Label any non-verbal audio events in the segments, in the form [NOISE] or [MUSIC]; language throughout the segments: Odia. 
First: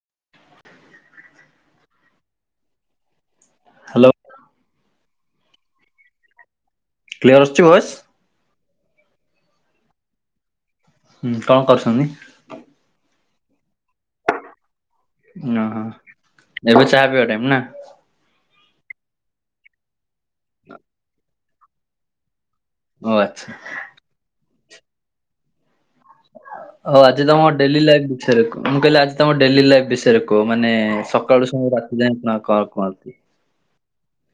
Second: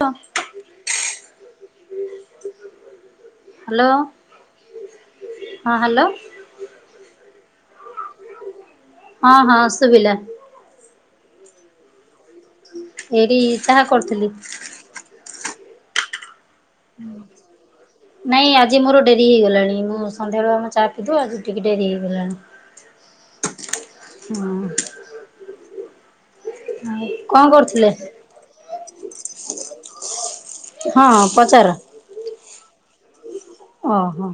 ଟ ହାଲୋ, ହ୍ୟାଲୋ ହଁ ହାଲୋ। କ୍ଲିୟର ଆସୁଛି ଭଏସ୍? ହଁ ହଁ ଶୁବିଲା। ହୁଁ, କଣ କରୁଛନ୍ତି? ଏଇଟି ଚାହା କରୁଥିଲି। ଓହୋ, ଏବେ ଚାହା ପିିଇବା ଟାଇମ୍ ନା? ନାଇଁ ଆଜି ମୋର ଡେରି ହେଇଗଲାଣି। ମୁଁ ସନ୍ଧ୍ୟାବେଳୁ ଆମେ ଚା ପିଇଦଉ ଆଜି ଟିକେ ଡେରି ହେଇଗଲାଣି। ଓ ଆଚ୍ଛା। ହଁ। [INAUDIBLE] ହୋ ଆଜି କଣ ତୋମ ଡେଲି କରୁଥିଲେ ଲାଇଫ ବିଷୟରେ କୁହ। ମୁଁ କହିଲି ଆଜି ତୋମ ଡେଲି ଲାଇଫ ବିଷୟରେ କୁହ ମାନେ ହଁ ସକାଳୁୁ ପଚାର ସହ ରା [UNINTELLIGIBLE] କଣ କରନ୍ତି? ଓ ହଁ,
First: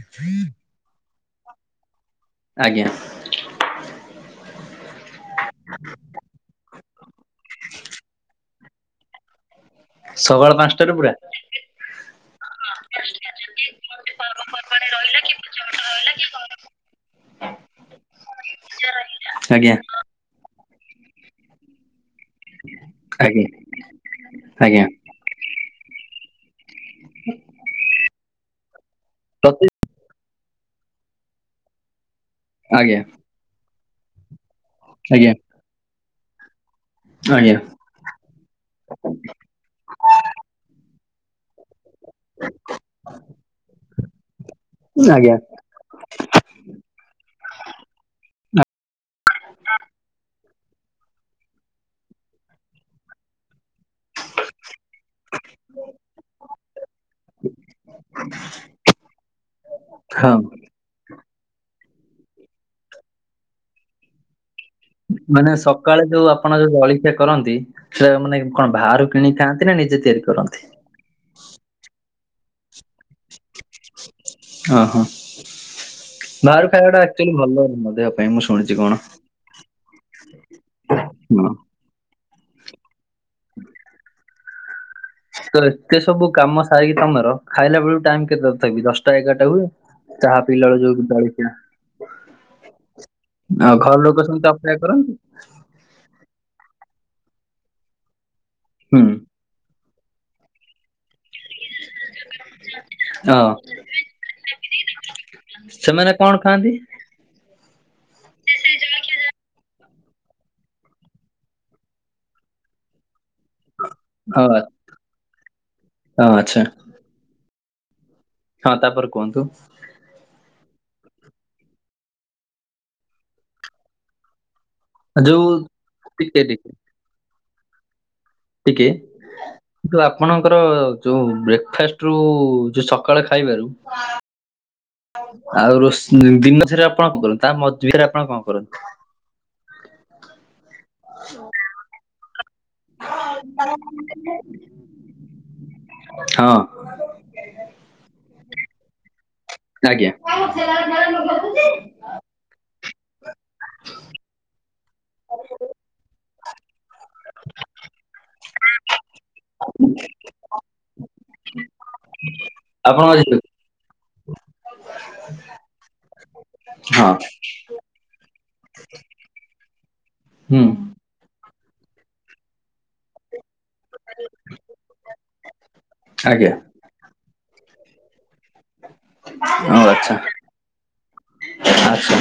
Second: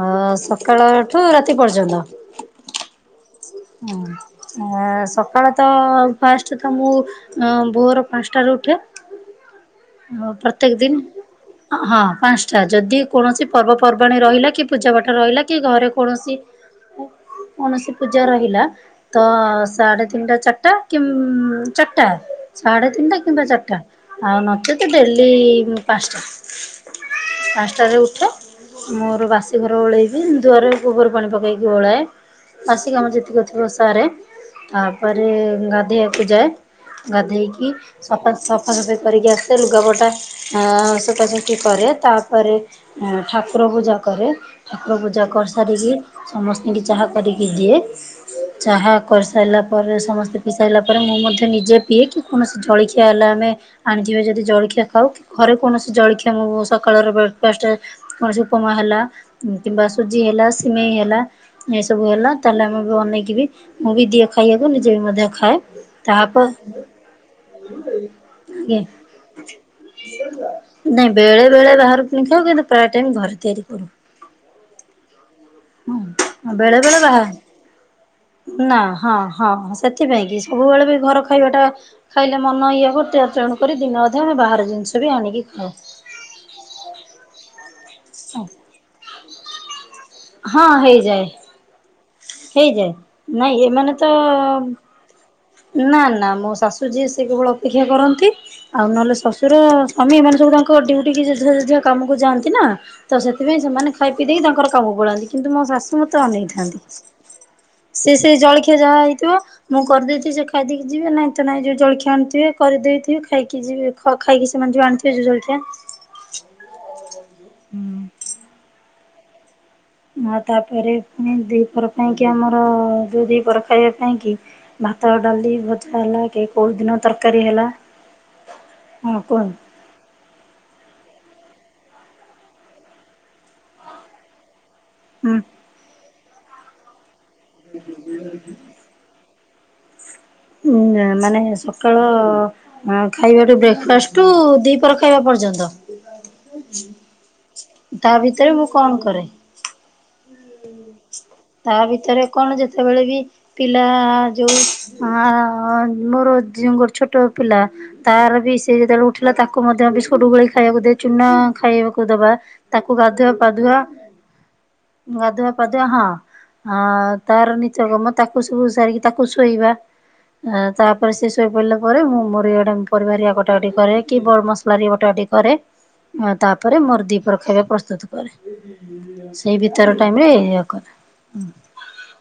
ଓ ସକାଳ ଠୁ ରାତି ପର୍ଯ୍ୟନ୍ତ। ଆଜ୍ଞା। ହଁ। ଅ, ସକାଳ ତ ଫାଷ୍ଟ ତ ମୁଁ ଅଁ, ଭୋର ପାନ୍ସଟାରୁ ଉଠେ। ହୋ ସକାଳ ପ୍ରତ୍ୟେକ ପାଞ୍ଚଟାରୁ ଦିନ୍। ପୁରା ହଁ ପାନ୍ସଟା ଯଦି କୌଣସି ପର୍ବପର୍ବାଣୀ ରହିଲା କି ପୂଜା ପାଠ ରହିଲା କି ଘରେ କୌଣସି କୌଣସି ପୂଜା ରହିଲା, ତ ଆଜ୍ଞା ସାଡେ ତିନିଟା ଚାଟା କି ଉଁ, ଚାଟା ସାଢେ ତିନିଟା ଆଜ୍ଞା କିମ୍ବା ଚାଟା ଆଉ ନ ସିଏ ତ ଆଜ୍ଞା ଡେଲି ଉଁ, ପାନ୍ସଟା। ପାନ୍ସଟାରେ ଉଠ ମୋର ବାସି ପ୍ରତି ଘର ଓଳେଇ କି ଦୁଆରେ ଗୋବର ପାଣି ପକେଇକି ଓଳାଏ। ବାସି ଆଜ୍ଞା କାମ ଯେତିକି ଥିବ ସାରେ। ତାପରେ ଆଜ୍ଞା ଗାଧେଇବାକୁ ଯାଏ। ଆଜ୍ଞା ଗାଧେଇକି ସଫା ସଫାସଫି କରିକି ଆସେ ଲୁଗାପଟା ଅ, ଶୁକାଶୁକି କରେ। ତାପରେ ଏଁ, ଠାକୁର ପୂଜା କରେ। ଠାକୁର ପୂଜା ଆଜ୍ଞା କରି ସା ସାରିକି ସମସ୍ତିଙ୍କି ଚାହା କରିକି ଦିଏ। ଚାହା କରିସାଇଲା ପରେ ସମସ୍ତେ ପି ସାଇଲା ପରେ, ମୁଁ ମଧ୍ୟ ନିଜେ ପିଏ। କି କୌଣସି ଜଳଖିଆ ହେଲା ଆମେ ଆଣିଥିବେ ଯଦି ଜଳଖିଆ ଖାଉ। ଘରେ କୌଣସି ଜଳଖିଆ ମୁ-ମୁ ସକାଳର ବ୍ରେକଫାଷ୍ଟେ କୌଣସି ଉପମା ହେଲା କିମ୍ବା ସୁଜି ହଁ ହେଲା ସିମେଇ ହେଲା ଏ ସବୁ ହେଲା ତାହେଲେ ଆମେ ବି ଅନେଇକି ବି ମୁଁ ବି ଦିଏ ଖାଇବାକୁ ନିଜେ ବି ମଧ୍ୟ ମାନେ ଖାଏ ସକାଳେ ଯୋଉ ତାହାପ ଆପଣ ଯୋଉ ଜଳଖିଆ କରନ୍ତି ସେ ମାନେ କଣ ଆଜ୍ଞା ବାହାରୁ କିଣି ଖାଆନ୍ତି ନା ନିଜେ ତିଆରି କରନ୍ତି? ନାଇଁ ବେଳେ ବେଳେ ବାହାରକୁ କିଣିଖାଉ କିନ୍ତୁ ପ୍ରାୟ ଟାଇମ ଘରେ ତିଆରି କରୁ। ଓହୋ ହଁ ବାହାରୁ ବେଳେ ଖାଇବା ବେଳେ ଟା ବାହା ଆକ୍ଚୁଆଲି ଭଲ ନୁହଁ ଦେହ ପାଇଁ ମୁଁ ନା ଶୁଣିଛି କଣ। ହଁ ହଁ ସେଇଥିପାଇଁ କି ସବୁବେଳେ ବି ଘର ହଁ। ଖାଇବାଟା ଖାଇଲେ ମନ ଇଏ ହବ ତେ ତେଣୁ କରି ତଥାପି ବାହାର ଜିନିଷ ତ ଏତେ ସବୁ କାମ ସାରିକି ତମର ଖାଇଲା ବେଳକୁ ଟାଇମ କେତେ ତଥାପି ଦଶଟା ଏଗାରଟା ହୁଏ? ଚାହା ହଁ ପିଇଲା ବେଳୁ ଯୋଉ ହେଇଯାଏ ଜଳିଖିଆ। ହେଇଯାଏ ନାଇଁ ଏମାନେ ଘର ଲୋକ ସେମିତି ଅପେକ୍ଷା କରନ୍ତି ତ-ଅ-ଅ-ଅ ନା ନା ମୋ ଶାଶୁ ଯିଏ ସେ କେବଳ ଅପେକ୍ଷା କରନ୍ତି। ଆଉ ହୁଁ ନହେଲେ ଶ୍ୱଶୁର ଆମେ ଏମାନେ ସବୁ ତାଙ୍କ ଡ୍ୟୁଟି କି ଯେଝା ଯେଝା କାମକୁ ଯାଆନ୍ତି ନା। ତ ହଁ। ସେଥିପାଇଁ ସେମାନେ ଖାଇ ପିଇ ଦେଇ ତାଙ୍କର କାମକୁ ପଳାନ୍ତି। କିନ୍ତୁ ମୋ ଶାଶୁ ସେମାନେ ମତେ କଣ ଖାଆନ୍ତି ଅନେଇଥାନ୍ତି। ସେ ସେଇ ଜଳଖିଆ ଯାହା ହେଇଥିବ। ମୁଁ କରିଦେଇଥିବି ସେ ଖାଇଦେଇକି ଯିବେ ନାଇଁ ତ ନାଇଁ ଯୋଉ ଜଳଖିଆ ଆଣିଥିବେ କରିଦେଇଥିବେ ଖାଇକି ଯିବେ ଖ ହଁ ଖାଇକି ସେମାନେ ଯୋ ଆଣିଥିବେ ଯୋଉ ଜଳିଖିଆ ହଁ ଆଛା। ହୁଁ, ହଁ ତାପରେ କୁହନ୍ତୁ। ଆଉ ତାପରେ ପୁଣି ଦି ପର ପାଇଁକି ଆମର-ଅ-ଅ-ଅ ଯୋଉ ଦି ପର ଖାଇବା ପାଇଁକି ଭାତ, ଯୋଉ ଡାଲି, ଭଜା ହେଲା ଟିକେ କି ଟିକେ କେଉଁ ଦିନ ତରକାରୀ ହେଲା। ଟିକେ ହଁ କୁହନ୍ତୁ କିନ୍ତୁ ଆପଣଙ୍କର ଯୋଉ ବ୍ରେକ୍ଫାଷ୍ଟ୍ ରୁ-ଉ-ଉ ଯୋଉ ସକାଳ ଖାଇବାରୁ ଆଉ ରୋଷେ ଦିନ ସାରା ଆପଣ କଣ କରନ୍ତି ତା ମଝିରେ ଆପଣ କଣ କରନ୍ତି? ଉଁ ମାନେ ସକାଳ-ଅ-ଅ-ଅ ହଁ ଖାଇବାଠୁ ବ୍ରେକ୍ ଫାଷ୍ଟୁ ଦିପର ଖାଇବା ପର୍ଯ୍ୟନ୍ତ। ହଁ, ତା ଭିତରେ ମୁଁ କଣ କରେ? ଆଜ୍ଞା, ତା ଭିତରେ କଣ ଯେତେବେଳେ ବି ପିଲା-ଆ-ଆ ଯୋଉ ଆ-ଆ-ଆ-ଆ ମୋର ଜିଉ ଗୋଟେ ଛୋଟ ପିଲା ତାର ବି ସେ ଯେତେବେଳେ ଉ ଉଠିଲା ତାକୁ ମଧ୍ୟ ବିସ୍କୁଟ ଗୋଳେଇ ଖାଇବାକୁ ଦିଏ, ଚୁନା ଖାଇବାକୁ ଦବା ତାକୁ ଗାଧୁଆ ଆପଣଙ୍କ ପାଧୁଆ ଗାଧୁଆ ପାଧୁଆ ହଁ ହଁ ଅ-ଅ-ଅ-ଅ ତାର ନି ତ୍ୟକର୍ମ ତାକୁ ସବୁ ସାରିକି ତାକୁ ଶୋଇବା ଅ ହୁଁ ତା ପରେ ସେ ଶୋଇ ପଡିଲା ପରେ ମୁଁ ମୋର ଇଆଡେ ପରିବା ହେରିକା କ ଟା କଟି କରେ କି ବ ମସଲା ହେରିକା ବଟା ବଟି କରେ ଅ ଆଜ୍ଞା। ତାପରେ ମୋର ଦିପର ଖାଇବା ପ ସ୍ତୁତ କରେ ସେଇ ଓ ଭିତର ଆଚ୍ଛା। ଟାଇମରେ ଏଇଆ କରେ। ଆଚ୍ଛା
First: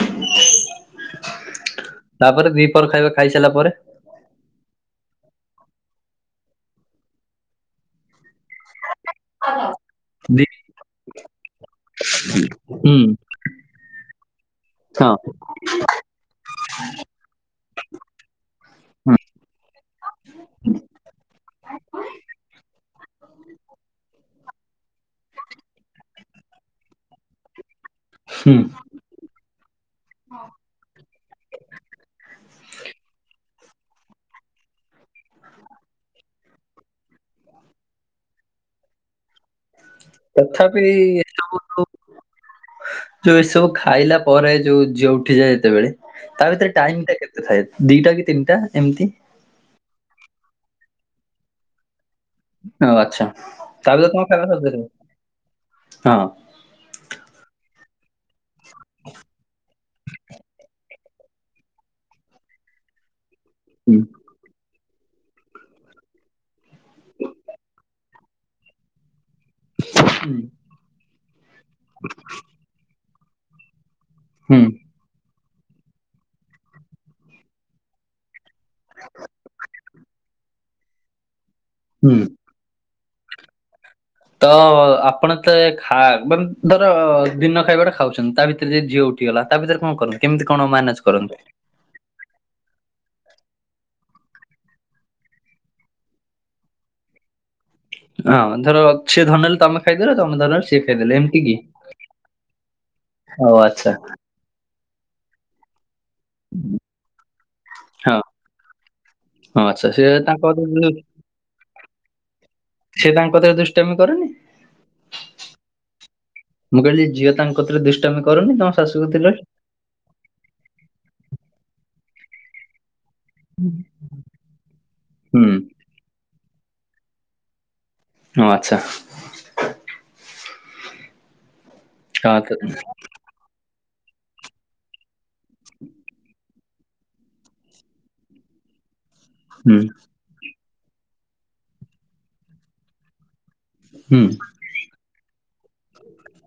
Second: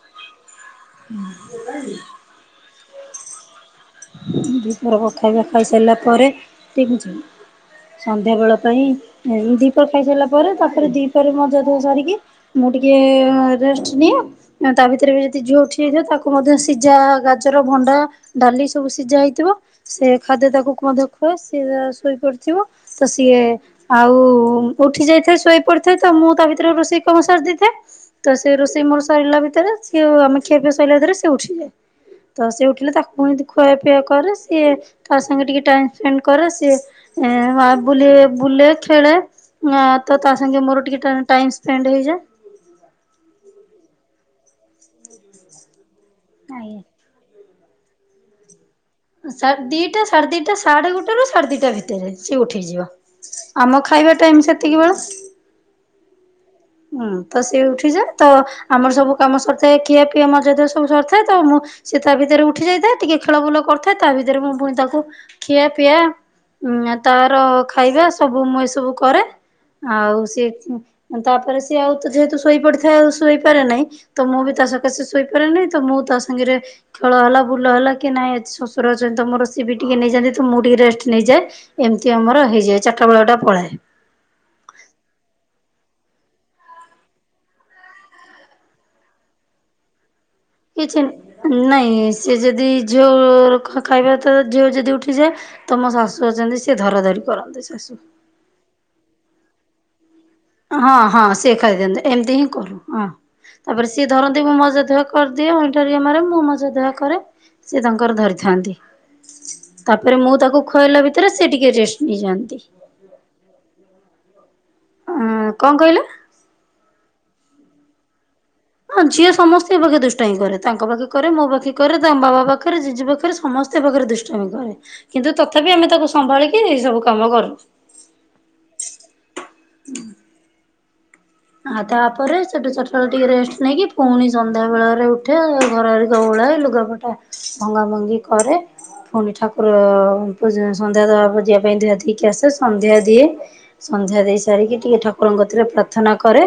ତାପରେ ଦିପହର ଖାଇବା ଖାଇସାରିଲା ପରେ? ଦିପହର କ ଖାଇବା ଖାଇ ସାରିଲା ପରେ, ଠିକ୍ ଅଛି। ସନ୍ଧ୍ୟା ବେଳ ପାଇଁ ଏ ଦିପହର ଖାଇ ସାରିଲା ଦି ପରେ ତାପରେ ଦିପହରେ ମଜା ଧୁଆ ସାରିକି ମୁଁ ହୁଁ ଟିକେ-ଏ-ଏ-ଏ ରେଷ୍ଟ ନିଏ। ତା ଭିତରେ ବି ହଁ। ଯଦି ଝିଅ ଉଠି ଯାଇଥିବ ତାକୁ ମଧ୍ୟ ସିଝା, ଗାଜର, ଭଣ୍ଡା, ଡାଲି ସବୁ ସିଝା ହେଇଥିବ ସେ ଖାଦ୍ୟ ତାକୁ କୁ ମଧ୍ୟ ଖୁଆଏ ସିଏ ଶୋଇପଡିଥିବ ତ ସିଏ ଆ-ଉ-ଉ-ଉ ଉଠି ଯାଇଥାଏ ଶୋଇ ପଡିଥାଏ ତ ମୁଁ ତା ଭିତରେ ରୋଷେଇ କାମ ସାରି ଦେଇଥାଏ। ତ ସେ ହୁଁ। ରୋଷେଇ ମୋର ସରିଲା ଭିତରେ ସେ ଆମେ ଖିଆ ପିଆ ସରିଲା ଭିତରେ ସେ ଉଠିଯାଏ। ତ ସେ ଉଠିଲେ ତାକୁ ପୁଣି ଖୁଆପିଆ କରେ ସିଏ ତା ସାଙ୍ଗେ ଟିକେ ଟାଇମ ସ୍ପେଣ୍ଡ କରେ ସିଏ। ଏ ମା ବୁଲି ବୁଲେ ଖେଳେ। ହଁ ତ ତା ସାଙ୍ଗେ ତଥାପି ମୋର ଟିକେ ଟା-ଟାଇମ୍ ଏସବୁ ଯୋଉ ସ୍ପେଣ୍ଡ ହେଇଯାଏ। ଯୋଉ ଏସବୁ ଖାଇଲା ପରେ ଯୋଉ ଝିଅ ଉଠିଯାଏ ଯେତେବେଳେ ତା ଭିତରେ ଟାଇମ ଟା କେ ତେ ଥାଏ ଦିଟା କି ତିନିଟା ଏମିତି। ସାର ଦିଟା ସାଢେ ଦିଟା ସାଢ଼େ ଗୋଟେରୁ ସାଢ଼େ ଦିଟା ଭିତରେ। ସିଏ ଉଠିଯିବ ଓ ଆଚ୍ଛା। ଆମ ତାପରେ ଖାଇବା ତମ ଟାଇମ ସରିଯାଇଥିବ ସେତିକିବେଳ। ହଁ। ହୁଁ ତ ସିଏ ଉଠିଯାଏ ତ ଆମର ସବୁ କାମ ସରିଥାଏ ଖିଆ ପିଆ ମଜା ଧୁଆ ସବୁ ସରିଥାଏ ତ ମୁଁ। ସେ ତା ଭିତରେ ଉଠି ଯାଇଥାଏ ଟିକେ ଖେଳ ବୁଲ ହୁଁ କରୁଥାଏ ତା ଭିତରେ ମୁଁ ପୁଣି ତାକୁ। ଖିଆ ପିଆ ଉଁ ଆ ତାର ଖାଇବା ସବୁ ମୁଁ ଏସବୁ କରେ। ଆଉ ସିଏ ଉଁ। ତାପରେ ସିଏ ଆଉ ତ ଯେହେତୁ ଶୋଇ ପଡିଥାଏ ଆଉ ଶୋଇପାରେ ନାହିଁ ତ ମୁଁ ବି ହୁଁ ତା ସ ତ ସେ ଶୋଇପାରେ ନାହିଁ ତ ମୁଁ ତା ସାଙ୍ଗେରେ ରେ ଖେଳ ହେଲା ବୁଲ ହେଲା କି ନାଇଁ ଶଶୁର ଅଛନ୍ତି ତ ମୋର ସେ ବି ଟିକେ ନେଇଯାନ୍ତି ତ ମୁଁ ଟିକେ ରେଷ୍ଟ ନେଇଯାଏ ଏମିତି ହୁଁ। ଆମର ହେଇଯାଏ। ଚାରଟା ବେଳ ଟା ପଳାଏ। ତ ଆପଣ [UNINTELLIGIBLE] ଖା ବ ଧର ଦିନ ଖାଇବାଟା ଖାଉଛନ୍ତି ତା ଭିତରେ ଯଦି ଝିଅ ଉ ଠି ଗଲା ତା ଭିତରେ କଣ କରନ୍ତି? କେମିତି କଣ ମ୍ୟାନେଜ କିଛି କରନ୍ତି ନାଇଁ ସେ ଯଦି ଝିଅ ଖ-ଖାଇବା ତ ଝିଅ ଯଦି ଉଠିଯାଏ ତ ମୋ ଶାଶୁ ଅଛନ୍ତି ସିଏ ଧରା ଧରି କରନ୍ତି ଶାଶୁ। ହଁ ଧର ସେ ଧରିନେଲେ ତମେ ଖାଇଦେଲ ତମେ ଧରିଲାବେ ହଁ ହଁ ସିଏ ଖାଇଦିଅନ୍ତି ଏମିତି ହିଁ କରୁ ହଁ ଓ ତାପରେ ଆଚ୍ଛା ସିଏ ଧର ମୁଁ ମଜା ଧୁଆ କରିଦିଏ ଅଇଁଠା ଟିକେ ମାରେ ମୁଁ ମଜା ଧୁଆ କରେ ସେ ହଁ ତାଙ୍କର ଧରିଥାନ୍ତି। ହଁ ଆଚ୍ଛା ସେ ତାପରେ ମୁଁ ତାଙ୍କ ତାକୁ କତିରେ ଦୁ- ଖୁଆଇଲା ଭିତରେ ସେ ଟିକେ ରେଷ୍ଟ ନେଇଯାଆନ୍ତି। ସେ ତାଙ୍କ କତିରେ ଦୁଷ୍ଟାମି କରେନି? ଅଁ କଣ କହିଲ? ମୁଁ କହିଲି ଝିଅ ତାଙ୍କ କତିରେ ଦୁଷ୍ଟାମି କରୁନି ତମ ହଁ ଶାଶୁ ଝିଅ କତିରେ ସମସ୍ତିଙ୍କ ପାଖେ ଦୁଷ୍ଟାମି କରେ ତାଙ୍କ ପାଖେ କରେ ମୋ ପାଖେ କରେ ତାଙ୍କ ବାବା ପାଖରେ ଜେଜେ ପାଖରେ ସମସ୍ତେ ପାଖରେ ଦୁଷ୍ଟାମି କରେ କିନ୍ତୁ ହୁଁ ତଥାପି ଆମେ ତାକୁ ସମ୍ଭାଳିକି ଏଇ ସବୁ କାମ କରୁଚୁ। ହଁ ଆଚ୍ଛା। ଉଁ ଆଉ ତାପରେ ହଁ ତ- ସେଠୁ ଚାର ଟା ବେଳେ ଟିକେ ରେଷ୍ଟ ନେଇକି। ପୁଣି ସନ୍ଧ୍ୟାବେଳରେ ଉଠେ ଘର ହେରିକା ଓଳାଏ ଲୁଗାପଟା ଭଙ୍ଗା ଭଙ୍ଗି କରେ। ଫୁଣି ଠାକୁର। ହୁଁ [UNINTELLIGIBLE] ସନ୍ଧ୍ୟା ଦବାକୁ ଯିବା ପାଇଁ ଧୁଆ ଧୁଇ କି ଆସେ ସନ୍ଧ୍ୟା ଦିଏ ସନ୍ଧ୍ୟା ହୁଁ ଦେଇ ସାରିକି ଟିକେ ଠ ଠାକୁରଙ୍କ କତିରେ ପ୍ରାର୍ଥନା କରେ।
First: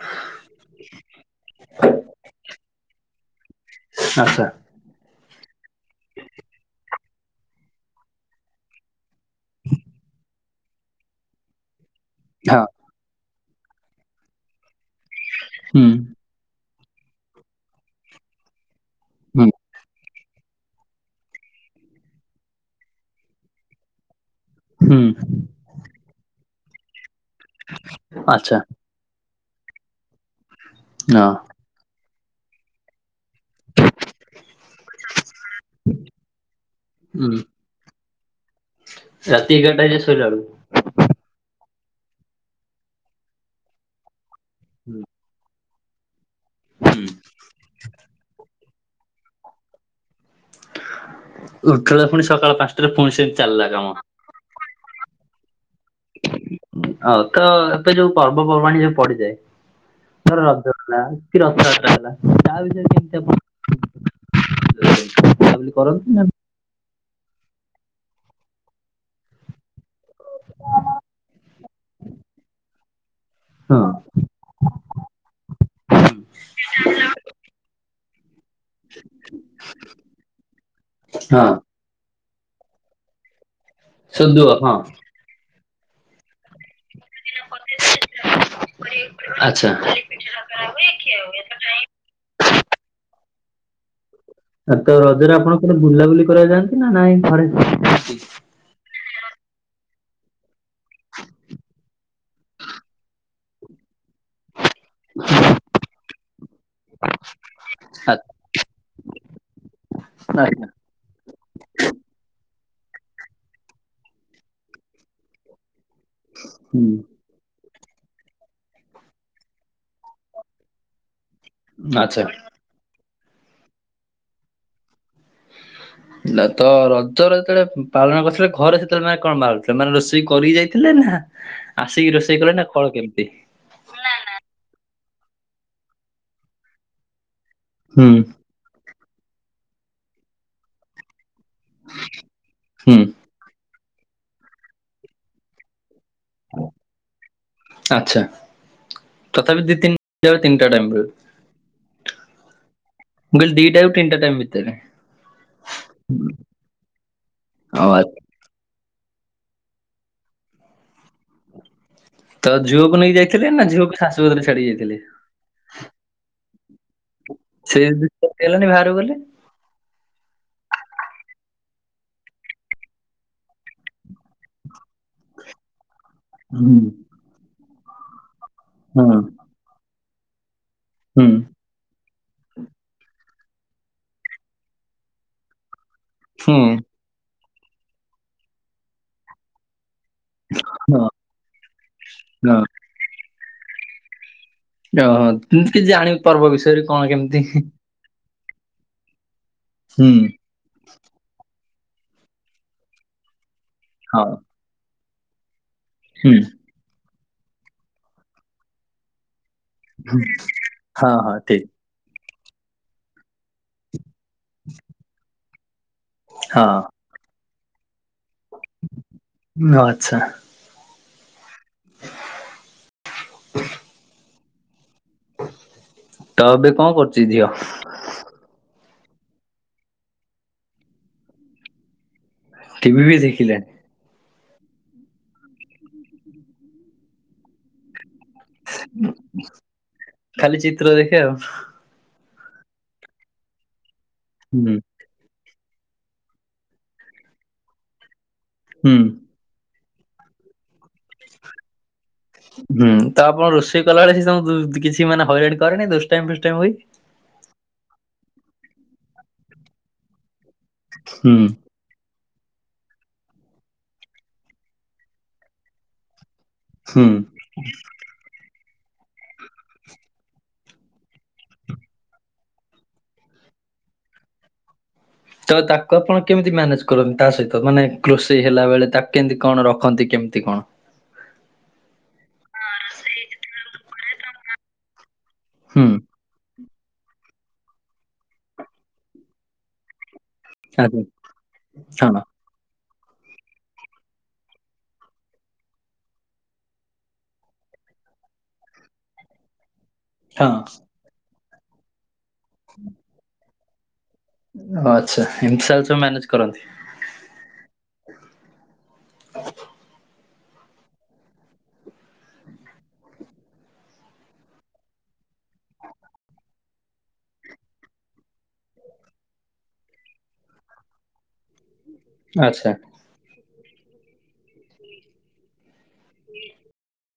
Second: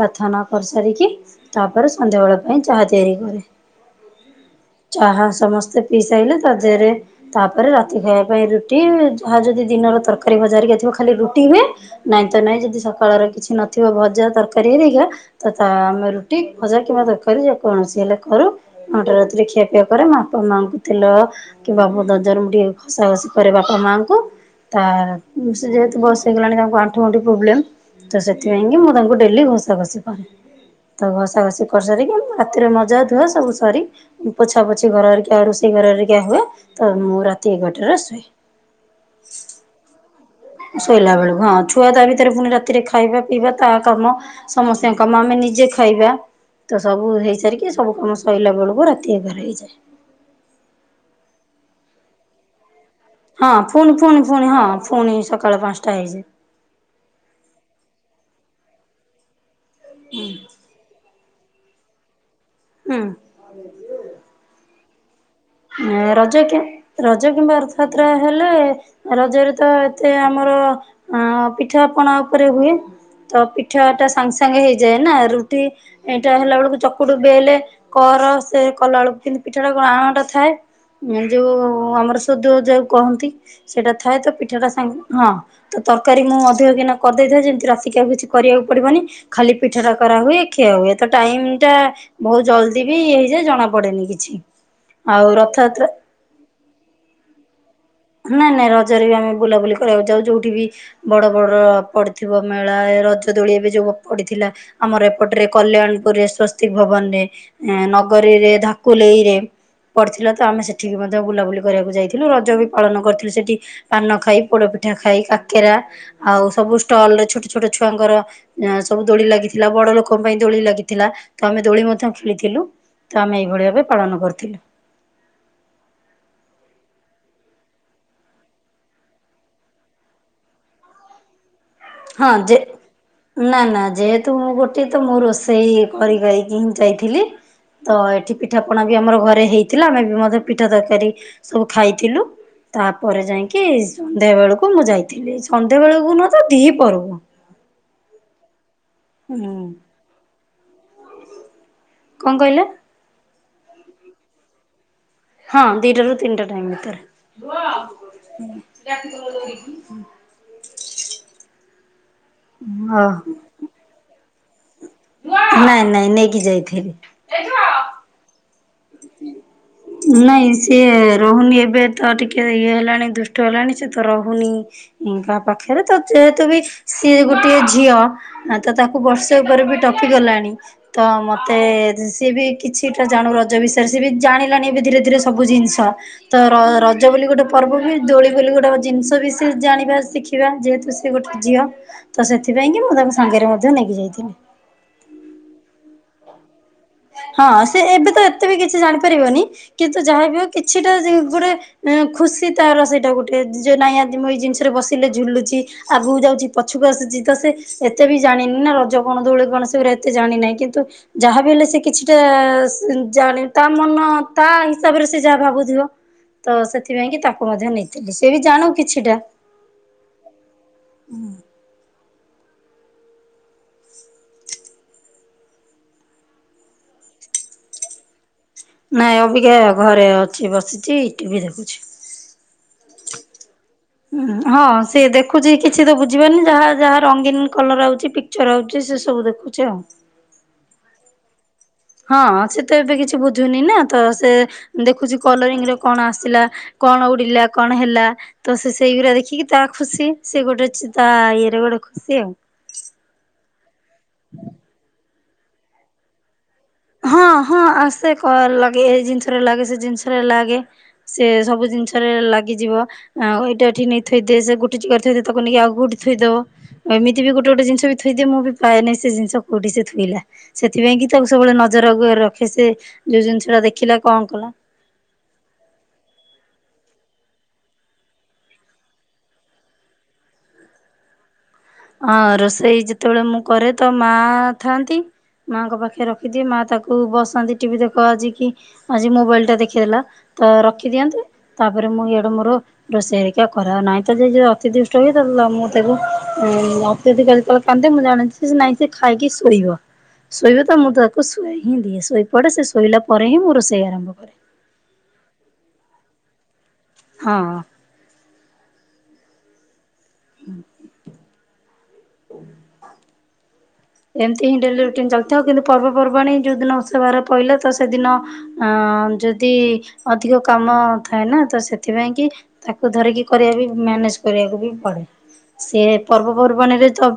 ପ୍ରାର୍ଥନା କରିସାରିକି ତାପରେ ସନ୍ଧ୍ୟାବେଳ ପାଇଁ ଚାହା ତିଆରି କରେ। ଆଚ୍ଛା ଚାହା ସମସ୍ତେ ପି ସାଇଲେ ତା ଦେହରେ। ତାପରେ ରାତି ଖାଇବା ପାଇଁ ରୁଟି ଯାହା ଯଦି ଦିନର ତରକାରୀ, ଭଜା ହେରିକା ଥିବ ଖାଲି ରୁଟି ହୁଏ। ନାଇଁ ତ ନାଇଁ ହଁ ଯଦି ସକାଳର କିଛି ନଥିବ ଭଜା ତରକାରୀ ହେରିକା ତ ତା ହୁଁ ଆମେ ରୁ ଟି ଭଜା କିମ୍ବା ତରକାରୀ ଯେକୌଣସି ହେଲେ କରୁ ନଅ ଟା ରାତିରେ ହୁଁ ଖିଆପିଆ କରେ ମ ବାପା ମାଆଙ୍କୁ। ତେଲ କିମ୍ୱା ବ ଦଜରମ ଟିକେ ଘଷା ଘଷି କରେ ବାପା ମାଙ୍କୁ ତାର ହୁଁ ଉଁ ସେ ଯେହେତୁ ବସୟ ହେଇଗଲାଣି ତାଙ୍କୁ ଆଠୁ ଗଣ୍ଠି ପ୍ରୋବ୍ଲେମ ତ ଆଚ୍ଛା ସେଥିପାଇଁ କି ମୁଁ ତାଙ୍କୁ ଡେଲି ଘଷା ଘଷି କରେ ତ ହଁ ଘଷା ଘଷି କରିସାରିକି ମୁଁ ରାତିରେ ମଜା ଧୁଆ ସବୁ ସାରି ଉଁ ପୋଛା ପୋଛି ଘର ହରିକା ରୋଷେଇ ଘର ହରୀକା ହୁଏ ତ ମୁଁ ହୁଁ ରାତି ଏଗାରଟାରେ ଶୁଏ। ରାତି ଏଗାରଟା ହେଇଯାଏ ସୋଇଲା ବେଳୁ କୁ। ଶୋଇଲା ବେଳକୁ ହଁ ଛୁଆ ତା ଭିତରେ ପୁଣି ରାତିରେ ଖାଇବା ପିଇବା ତା କାମ। ସମସ୍ତିଙ୍କ ହୁଁ, କାମ ଆମେ ନିଜେ ଖାଇବା ତ ହୁଁ। ସବୁ ହେଇସାରିକି ସବୁ କାମ ସଇଲା ବେଳକୁ ରାତି ଏଗାର ହେଇଯାଏ। ଉଠିଲା ପୁଣି ସକାଳ ପାଞ୍ଚଟାରେ ପୁଣି ସେମିତି ହଁ ଚାଲିଲା କାମ ଫୁଣି ଫୁଣି ଫୁଣି ହଁ ଫୁଣି ସକାଳ ପାଞ୍ଚଟା ହେଇଯାଏ ହ ତ ଏବେ ଯୋଉ ପର୍ବପର୍ବାଣି ଯୋଉ ପଡିଯାଏ ତର ରଜଗଲା। ହୁଁ। [UNINTELLIGIBLE] ରଜ କି ରଜ କିମ୍ବା ରଥଯାତ୍ରା ହେଲେ ରଜରେ ତ ଏତେ ଆମର ଅ ପିଠା ପଣା ଉପରେ ହୁଏ ତ ହଁ ପିଠା ଟା ସାଙ୍ଗସାଙ୍ଗ ସାଙ୍ଗେ ହେଇଯାଏ ନା ରୁଟି ଏଇଟା ହେଲାବେଳକୁ ଚକୁଟୁ ବେଲେ କର ସେ କଲା ବଳକୁ କିନ୍ତୁ ପିଠାଟା କଣ ଆଣ ଟା ଥାଏ ହଁ ଯୋଉ ଉ ଆମର ସୋଦୁଅ ଯାହାକୁ କହନ୍ତି ସେଇଟା ଥାଏ ତ ସୋଦୁଅ ପିଠାଟା ହଁ। ସାଙ୍ଗ ହଁ। ତ ତରକାରୀ ମୁଁ ଅଧିକ କିନା କରିଦେଇଥାଏ ଯେମିତି ରାତିକି ଆଉ କିଛି କରିବାକୁ ପଡିବନି। ଖାଲି ଆଚ୍ଛା। ପିଠା ଟା କରା ହୁଏ ଖିଆ ହୁଏ। ତ ଟାଇମ ଟା ବହୁତ ଜଲ୍ଦି ବି ହେଇଯାଏ ଜଣା ପଡେନି କିଛି। ଆଉ ତ ରଜରେ ଆପଣ କୁଆଡେ ବୁଲାବୁଲି କରିଆକୁ ଯାଆନ୍ତି ନା ନାଇଁ ଘରେ। ଆଚ୍ଛା ନାଇଁ ନାଇଁ ରଜରେ ବି ଆମେ ବୁଲାବୁଲି କରିବାକୁ ଯାଉ ଯୋଉଠି ବି ବଡ ବଡ ପଡିଥିବ ମେଳା ରଜ ଦୋଳି ଏବେ ଯୋଉ ପଡିଥିଲା। ଆମର ଏପଟରେ କଲ୍ୟାଣପୁର ରେ ସ୍ଵସ୍ତି ଭବନ ରେ ନଗରୀ ରେ ଧାକୁଲେଇ ରେ ପଡିଥିଲା ତ ଆମେ ସେଠିକି ମଧ୍ୟ ବୁଲାବୁଲି କରିବାକୁ ଯାଇଥିଲୁ ରଜ ବି ପାଳନ କରିଥିଲୁ ସେଠି ପାନ ଖାଇ ପୋଡ ପିଠା ଖାଇ କାକେରା ଆଉ ସବୁ ଷ୍ଟଲ ରେ ଛଟ ଛୋଟ ଛୁଆଙ୍କର ସବୁ ଦୋଳି ଲାଗିଥିଲା ବଡ ଲୋକଙ୍କ ପାଇଁ ଦୋଳି ଲାଗିଥିଲା। ତ ଆମେ ଦୋଳି ମଧ୍ୟ ଖେଳିଥିଲୁ ତ ଆମେ ଏଇଭଳି ଭାବେ ପାଳନ କରିଥିଲୁ। ହେଲା ତ ରଜର ଯେତେବେଳେ ପାଳନ କରିଥିଲେ ଘରେ ସେତେବେଳେ ମାନେ କଣ ବାହାରୁଥିଲେ ମାନେ ରୋଷେଇ କରିକି ଯାଇଥିଲେ ନା ଆସିକି ହଁ ରୋଷେଇ କଲେ ନା ଯେ ଫଳ କେମିତି? ନା ନା ଯେହେତୁ ମୁଁ ଗୋଟେ ତ ମୁଁ ରୋଷେଇ କରି କରକି ହିଁ ଯାଇଥିଲି ତ ହୁଁ ଏଠି ପିଠା ପଣା ବି ଆମର ଘରେ ହେଇଥିଲା ଆମେ ବି ମଧ୍ୟ ପିଠା ତରକାରୀ ସବୁ ଖାଇଥିଲୁ ହୁଁ ତାପରେ ଯାଇଁ କି ସନ୍ଧ୍ୟା ବେଳକୁ ମୁଁ ଯାଇଥିଲି ସନ୍ଧ୍ୟା ବେଳକୁ ନହ ତ ଦି ପହର କୁ। ଆଛା ହୁଁ ତଥାପି ଦିନ୍ ଯ ତିନଟା ଟାଇମରେ। କଣ କହିଲା? ମୁଁ କହଲି ଦିଟା ଆଉ ତିନିଟା ଟାଇମ ଭିତରେ। ହଁ ଦିଟା ରୁ ତିନିଟା ଟାଇମ ଭିତରେ। [INAUDIBLE] ଓ ତ ଝିଓକୁ ନେଇ ଓ ଯାଇଥିଲେ ନା ଝିଅକୁ ଶାଶୁ ଭତରେ ଛାଡି ଯାଇଥିଲେ। ନାଇଁ ନାଇଁ ନେଇକି ଯାଇଥିଲି। ସେ ହେଲାନଣି ବାହାରୁ ଗଲେ। ନାଇଁ ସିଏ ରହୁନି ଏବେ ତ ଟିକେ ଇଏ ହେଲାଣି ଦୁଷ୍ଟ ହେଲାଣି ସେ ତ ରହୁନି କାହା ପାଖରେ ତ ଯେହେତୁ ବି ହୁଁ ସିଏ ଗୋଟେ ଝିଅ ତ ତାକୁ ହଁ ବର୍ଷେ ବି ଟପି ଗଲାଣି ତ ହୁଁ ମତେ ସିଏ ବି କିଛିଟା ଜାଣୁ ନ ରଜ ବିଷୟରେ ସେ ବି ଜାଣିଲାଣି ଏ ଧୀରେ ଧୀରେ ସବୁ ଜିନିଷ ତ ହୁଁ ର ଜ ବୋଲି ଗୋଟେ ପର୍ବ ହୁଏ ଦୋଳି ବୋଲି ଗୋଟେ ଜିନଷ ବି ସେ ଜାଣିବା ଶିଖି ଦେଖିବା ଯେହେତୁ ହଁ ସେ ଗୋଟେ ଝିଅ ତ ହଁ ସେଥିପାଇଁ କି ମୁଁ ତାଙ୍କୁ ସାଙ୍ଗରେ ମଧ୍ୟ ନେଇକି ଯାଇଥିଲି। ଓହୋ କିମତି ଜାଣିବ ପର୍ବ ବିଷୟରେ କଣ କେମିତି ହଁ ସେ ଏବେ ତ ଏତେ ବି କିଛି ଜାଣିପାରିବନି କିନ୍ତୁ ହୁଁ ଯାହାବି ହୋଉ କିଛିଟା ଯି ଗୋଟେ ଖୁସି ତାର ସେଇଟା ଗୋଟେ ଯୋଉ ନାଇଁ ଦ ହଁ ମୁଇ ଜି ପଛରେ ବସିଲେ ଝୁଲୁଛି ଆଗକୁ ହୁଁ ଯାଉଛି ପ ଛକୁ ଆସିଛି ତ ସେ ଏତେ ବି ଜାଣିନି ନା ରଜ କଣ ଦୋଳି କଣ ଏତେ ଜାଣି ନାହିଁ କିନ୍ତୁ ହଁ ହଁ ଯାହା ବିି ହେଲେ ସେ ଠିକ କିଛିଟା ଜାଣି ତା ମନ ତା ହିସାବରେ ସେ ଯାହା ଭାବୁଥିବ ତ ସେଥିପାଇଁ କି ତାକୁ ମଧ୍ୟ ନେଇଥିଲି ସେ ବି ଜାଣୁ କିଛିଟା। ଓ ଆଚ୍ଛା। ହୁଁ। [INAUDIBLE] ତ ଏବେ କଣ କରୁଛି ଝିଅ? ନାଇଁ ଅବିକା ଘରେ ଅଛି ବସିଛି ଟିଭି ଦେଖୁଛି। ଟିଭି ବି ଦେଖିଲେଣି ହଁ ସିଏ ଦେଖୁଛି କିଛି ତ ବୁଝିବନି ଯାହା ଯାହା ରଙ୍ଗୀନ କଲର ଆଉଛି ଚ ରଉଛି ସେ ସବୁ ଦେଖୁଛି ଆଉ ଖାଲି ଚିତ୍ର ଦେଖେ ଆଉ ହଁ ସେ ତ ଏବେ କିଛି ବୁଝୁନି ନା ତ ସେ ହୁଁ ଦେଖୁଛି କଲରିଂ ର କଣ ଆସିଲା କଣ ଉଡିଲା କଣ ହେଲା ତ ସେ ହୁଁ ସେଇଗୁଡା ଦେଖିକି ତା ଖୁସି ସେିଏ ଗୋଟେ ଅଛି ତା ଇଏରେ ଗୋଟେ ଖୁସି ଆଉ ହୁଁ ତ ଆପଣ ରୋଷେଇ କଲାବେଳେ ସେ କିଛି ମାନେ ହାଇଟ କରେନ ଦ ହଁ ହଁ ଆସେ ଲାଗେ ଏଇ ଜିନିଷରେ ଲାଗେ ସେ ଜିନିଷରେ ଲାଗେ ସେ ହୁଁ ସବୁ ଜିନିଷ ଗଛରେ ଲାଗିିବ ଏଇଟା ଏଠି ନେଇ ଥଇଦି ସେ ଗୋଟେ ଚିକରେ ଥଦ ତାକୁ ନେଇକି ଆଉ କେଉଠିଥଦବ ଆ ହୁଁ ଏମତି ବି ଗୋଟେ ଗୋଟେ ଜିଷ ବି ଥଦ ମୁଁ ବି ପାଏନହିଁ ସେ ଜିନିଷ କୋଉଠି ସେ ଥୋଇଲା ସେଥିପାଇଁ କି ତାକୁ ସବୁଳେ ଜରରେ ରଖେ ସେ ଯୋଉ ଜିନିଷ ଟା ଦେଖିଲା କଣ କଲା ତ ତାକୁ ଆପଣ କେମିତି ମ୍ୟାନେଜ କରନ୍ତି ତା ସହିତ ମାନେ ରୋଷେଇ ହେଲା ବେଳେ ତାକୁ କେମିତି କଣ ରଖନ୍ତି କେମିତି କଣ ହଁ ରୋଷେଇ ଯେତେବେଳେ ମୁଁ କରେ ତ ମା ଥାଆନ୍ତି ମାଙ୍କ ହୁଁ ପାଖରେ ରଖ ି ମା ତାକୁ ବସନ୍ତି ଟିଭି ଦେଖ ଆଜି କି ଆଜି ମୋବାଇଲ ଟା ଦେଖେଇଦେଲା ତ ଆଜ୍ଞା ରଖିଦିଅନ୍ତୁ ତାପରେ ମୁଁ ହଁ ଇଆଡେ ମୋର ରୋଷେଇରିକା କରା ନାହିଁ ତ ଯ ଯଦି ଅତିଦୁଷ୍ଟ ହୁଏ ତାଲେ ମୁଁ ତାକୁ ହୁଁ ରାତି ଯଦି କାଲି ତଳେ ପାନ୍ତେ ମୁଁ ଜାଣଛି ନାଇଁ ସେ ଖାଇକି ଶୋଇବା ହଁ ଶୋଇବ ତ ମୁଁ ତ ତୁ ଶୋଇଏ ହିଁ ଦିଏ ଶୋଇପଡ଼େ ସେ ଶୋଇଲା ପରେ ହିଁ ମୁଁ ରୋଷେଇ ଆରମ୍ଭ କରେ ଓ ଆଚ୍ଛା ଏମିତି ସ ସବୁ ମ୍ୟାନେଜ କରନ୍ତି ହଁ ହୁଁ ଏମିତି ହିଁଡେଲି ରୁଟିନ ଚାଲିଥାଉ କିନ୍ତ ପର୍ବପର୍ବାଣଣି ଯୋଉ ଦିନ ବ ପହିଲ ତ ସେଦିନ ଯଦି ଅଧିକ କାମ ଥାଏ ନା ତ ସେ ସେଥିପାଇଁ କି ଆଚ୍ଛା। ତାକୁ ଧରିକି କରିବା ବି ମ୍ୟାନେଜ କରିବାକୁ ବି ପଡେ ସେି ପର୍ବ ପର୍ବାଣୀରେ ତ